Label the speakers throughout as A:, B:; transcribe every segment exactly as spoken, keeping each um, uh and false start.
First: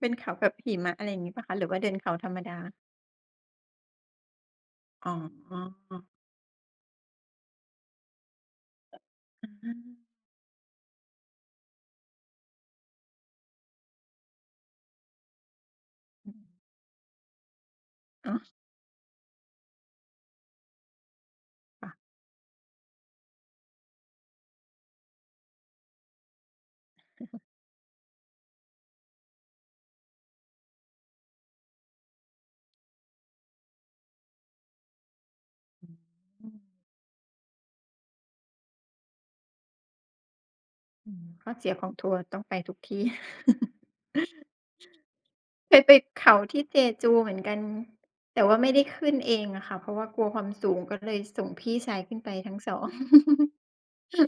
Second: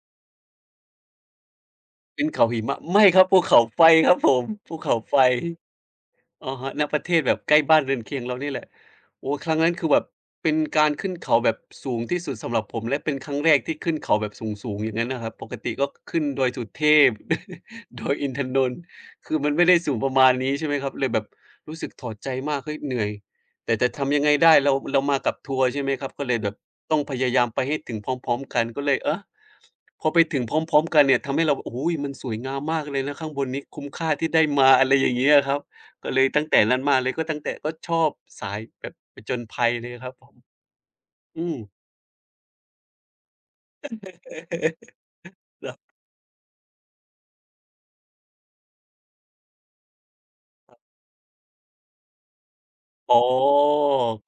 A: เป็นเขาแบบหิมะ อะไรอย่างงี้เปล่าคะ? หรือว่าเดินเขา
B: เป็
A: ธร
B: น
A: รม
B: เขา
A: ดา
B: หิมะ ไม่ครับ ภูเขาไฟครับผม ภูเขา
A: อ๋
B: ไฟ
A: อ
B: อะฮะ ณ ประเทศแบบใกล้บ้านเรือนเคียงเรานี่แหละ โอ้
A: อ
B: ครั้งนั้น คือแบบ
A: า
B: เป็นการขึ้นเขาแบบสูงที่สุดสำหรับผมและเป็นครั้งแรกที่ขึ้นเขาแบบสูง ๆ อย่างงั้นนะครับ ปกติก็ขึ้น
A: อ
B: ด
A: ืม
B: อยสุเทพ ดอยอิ
A: อ๋
B: นท
A: อ
B: นนท์ คือมันไม่ได้สูงประมาณนี้ ใช่ไหมครับ เลยแบบรู้
A: ค
B: สึ
A: ่
B: ก
A: ะ
B: ถอดใจมาก "เฮ้ย เหนื่อย แต่จะทำยังไงได้" เรา เรามากับทัวร์ ใช่ไหมครับ ก็เลยแบบต้องพยายามไปให้ถึงพร้อม ๆ กัน ก็เลย อ๊ะ พอไปถึงพร้อม ๆ กันเนี่ยทำให้เรา โอ้โฮ! มันสวยงามมากเลยนะข้างบนนี้คุ้มค่าที่ได้มา อะไรอย่างเงี้ยครับ ก็เลยตั
A: อ
B: ้
A: ื
B: งแต่
A: ม
B: นั้นมาเลย ก็ตั้งแต่ ก็ชอบสายแบบผจญภัยเลยอะครับผม
A: อืม
B: อ
A: ข
B: ื
A: ้อ
B: ม
A: เสียของทัวร์ต้องไปทุกที่
B: คร
A: เค
B: ับ
A: ยไปเขาที่ Jeju เหมือนกัน แต่ว่าไม่ได้ขึ้นเองอะค่ะ เพราะว่ากลัวความสู
B: ครับ
A: งก็เลยส่งพี่ชายขึ้นไปทั้ง สอง
B: อ๋อ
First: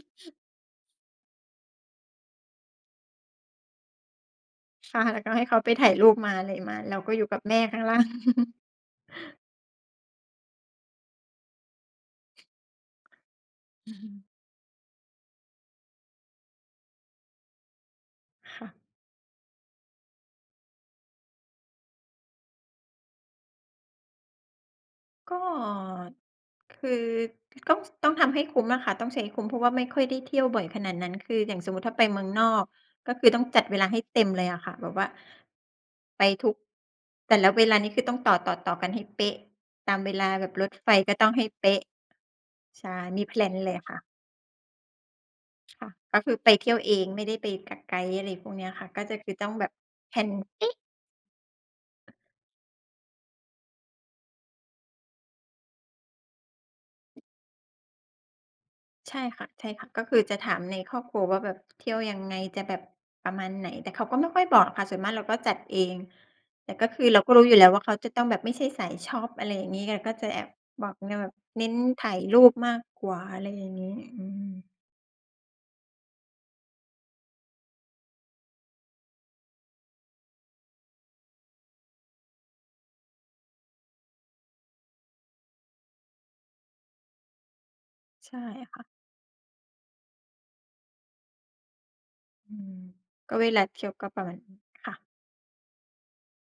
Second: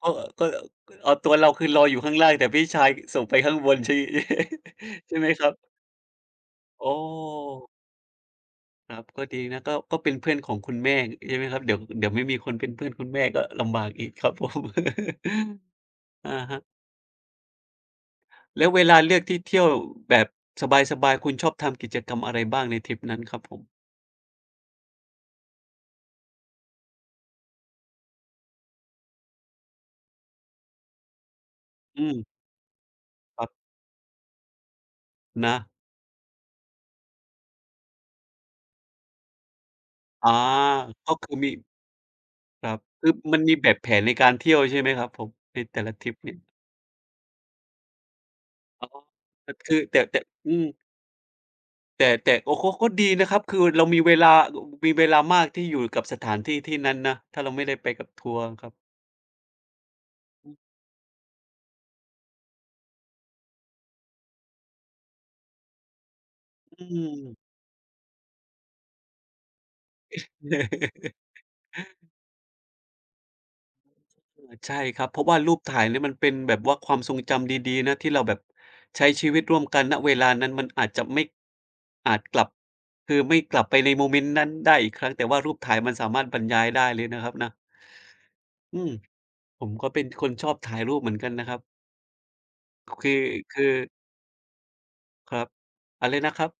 B: ก็ ก็ ก เอาตัวเรา คือรออยู่ข้างล่าง แต่พี่ชายส่งไปข้างบนใช่
A: ค่ะ
B: ใช
A: แ
B: ่
A: ล้ว
B: ไห
A: ก
B: ม
A: ็ให
B: ค
A: ้
B: รั
A: เข
B: บ?
A: าไปถ่ายรูปมาอะไรมา
B: โอ
A: เราก็อยู่กับแม่
B: ้
A: ข้างล่าง
B: ครับ ก็ดีนะ ก็ ก็เป็นเพื่อนของคุณแม่ ใช่ไหมครับ เดี๋ยว เดี๋ยวไม่มีคนเป็นเพื่อนคุณแม่ก็ลำบากอีกครับผม อะฮะ
A: ค
B: แล้
A: ่
B: ว
A: ะ
B: เวลาเลือกที่เที่ยวแบบสบาย ๆ คุณชอบทำกิจกรรมอะไรบ้างในทริปนั้นครับผม?
A: ก็คือต้อง ต้องทำให้คุ้มอะค่ะ ต้องใช้ให้คุ้ม เพราะว่าไม่ค่อยได้เที่ยวบ่อยขนาดนั้น คืออย่างสมมติถ้า
B: อื
A: ไปเม
B: ม
A: ืองนอก ก็คือต้
B: ค
A: อง
B: รับ
A: จัดเวลาให้เต็มเลยอะค่ะ แบบว่า
B: นะ
A: ไปทุก แต่ละเวลานี้คือต้องต่อ ๆ ต่อกันให้เป๊ะ ตามเวล
B: อา
A: าแบบรถไฟ
B: ก
A: ก็
B: ็
A: ต
B: ค
A: ้อ
B: ื
A: ง
B: อ
A: ให้
B: มี
A: เป๊ะ
B: ครับ
A: ใช่
B: คือ
A: มีแพ
B: มั
A: ล
B: นม
A: น
B: ีแ
A: เ
B: บ
A: ลย
B: บ
A: อะ
B: แผ
A: ค่ะ
B: นในการเที่ยวใช่ไหมครับผม? ในแต
A: ค
B: ่
A: ่ะ
B: ละทริ
A: ก
B: ป
A: ็ค
B: เน
A: ื
B: ี่
A: อ
B: ย
A: ไปเที่ยวเอง ไม่ได้ไปกับไกด์ อะไรพวกเนี้ยค
B: อ
A: ่
B: ๋
A: ะ
B: อ
A: ก็จะ คือต้
B: ค
A: องแบ
B: ค
A: บ
B: ือแต่
A: แ
B: แ
A: พ
B: ต
A: ล
B: ่
A: น
B: อื
A: เอ๊
B: ม
A: ะ
B: แต่ แต่ก็ เขาก็ดีนะครับ คือเรามีเวลา มีเวลามากที่อยู่กับสถานที่ที่นั้นนะ ถ้าเราไม่ได้ไปกับทัวร์ครับ
A: ใช่ค่ะ ใช่ค่ะ ก็คือจะถามในครอบครัวว่าแบบเที่ยวยังไง จะแบบประมาณไหน แต่เขาก็ไม่ค่อยบอกค่ะ ส่วนมากเราก็จัดเอง แต่
B: อ
A: ก
B: ื
A: ็คือเราก
B: ม
A: ็รู้อยู่แล้วว่า เขาจะต้องแบบไม่ใช่สายช็อป อะไรอย่างงี้ ก็จะแอบ บอกแนวแบบเน้นถ่ายรูปมากกว่า อะไรอย่างงี้ อื
B: เออ
A: ม
B: ใช่ครับ เพราะว่ารูปถ่ายเนี่ยมันเป็นแบบว่าความทรงจำดี ๆ นะ ที่เราแบบใช้ชีวิตร่วมกัน ณ เวลานั้นมันอาจจะไม่ อาจกลับ คือไม่กลับไปในโมเมนต์นั้นได้อีกครั้ง แต่ว่ารูปถ่ายมันสามารถบรรยายได้เลยนะครับนะ
A: ใช่ค
B: อื
A: ่ะ
B: ม ผมก็เป็นคนชอบถ่ายรูปเหมือนกันนะครับ
A: อืม
B: คือ
A: ก็เว
B: ค
A: ลา
B: ือ
A: เที่ยวก็ประมาณนี้ค่ะ
B: ครับ อะไรนะครับ?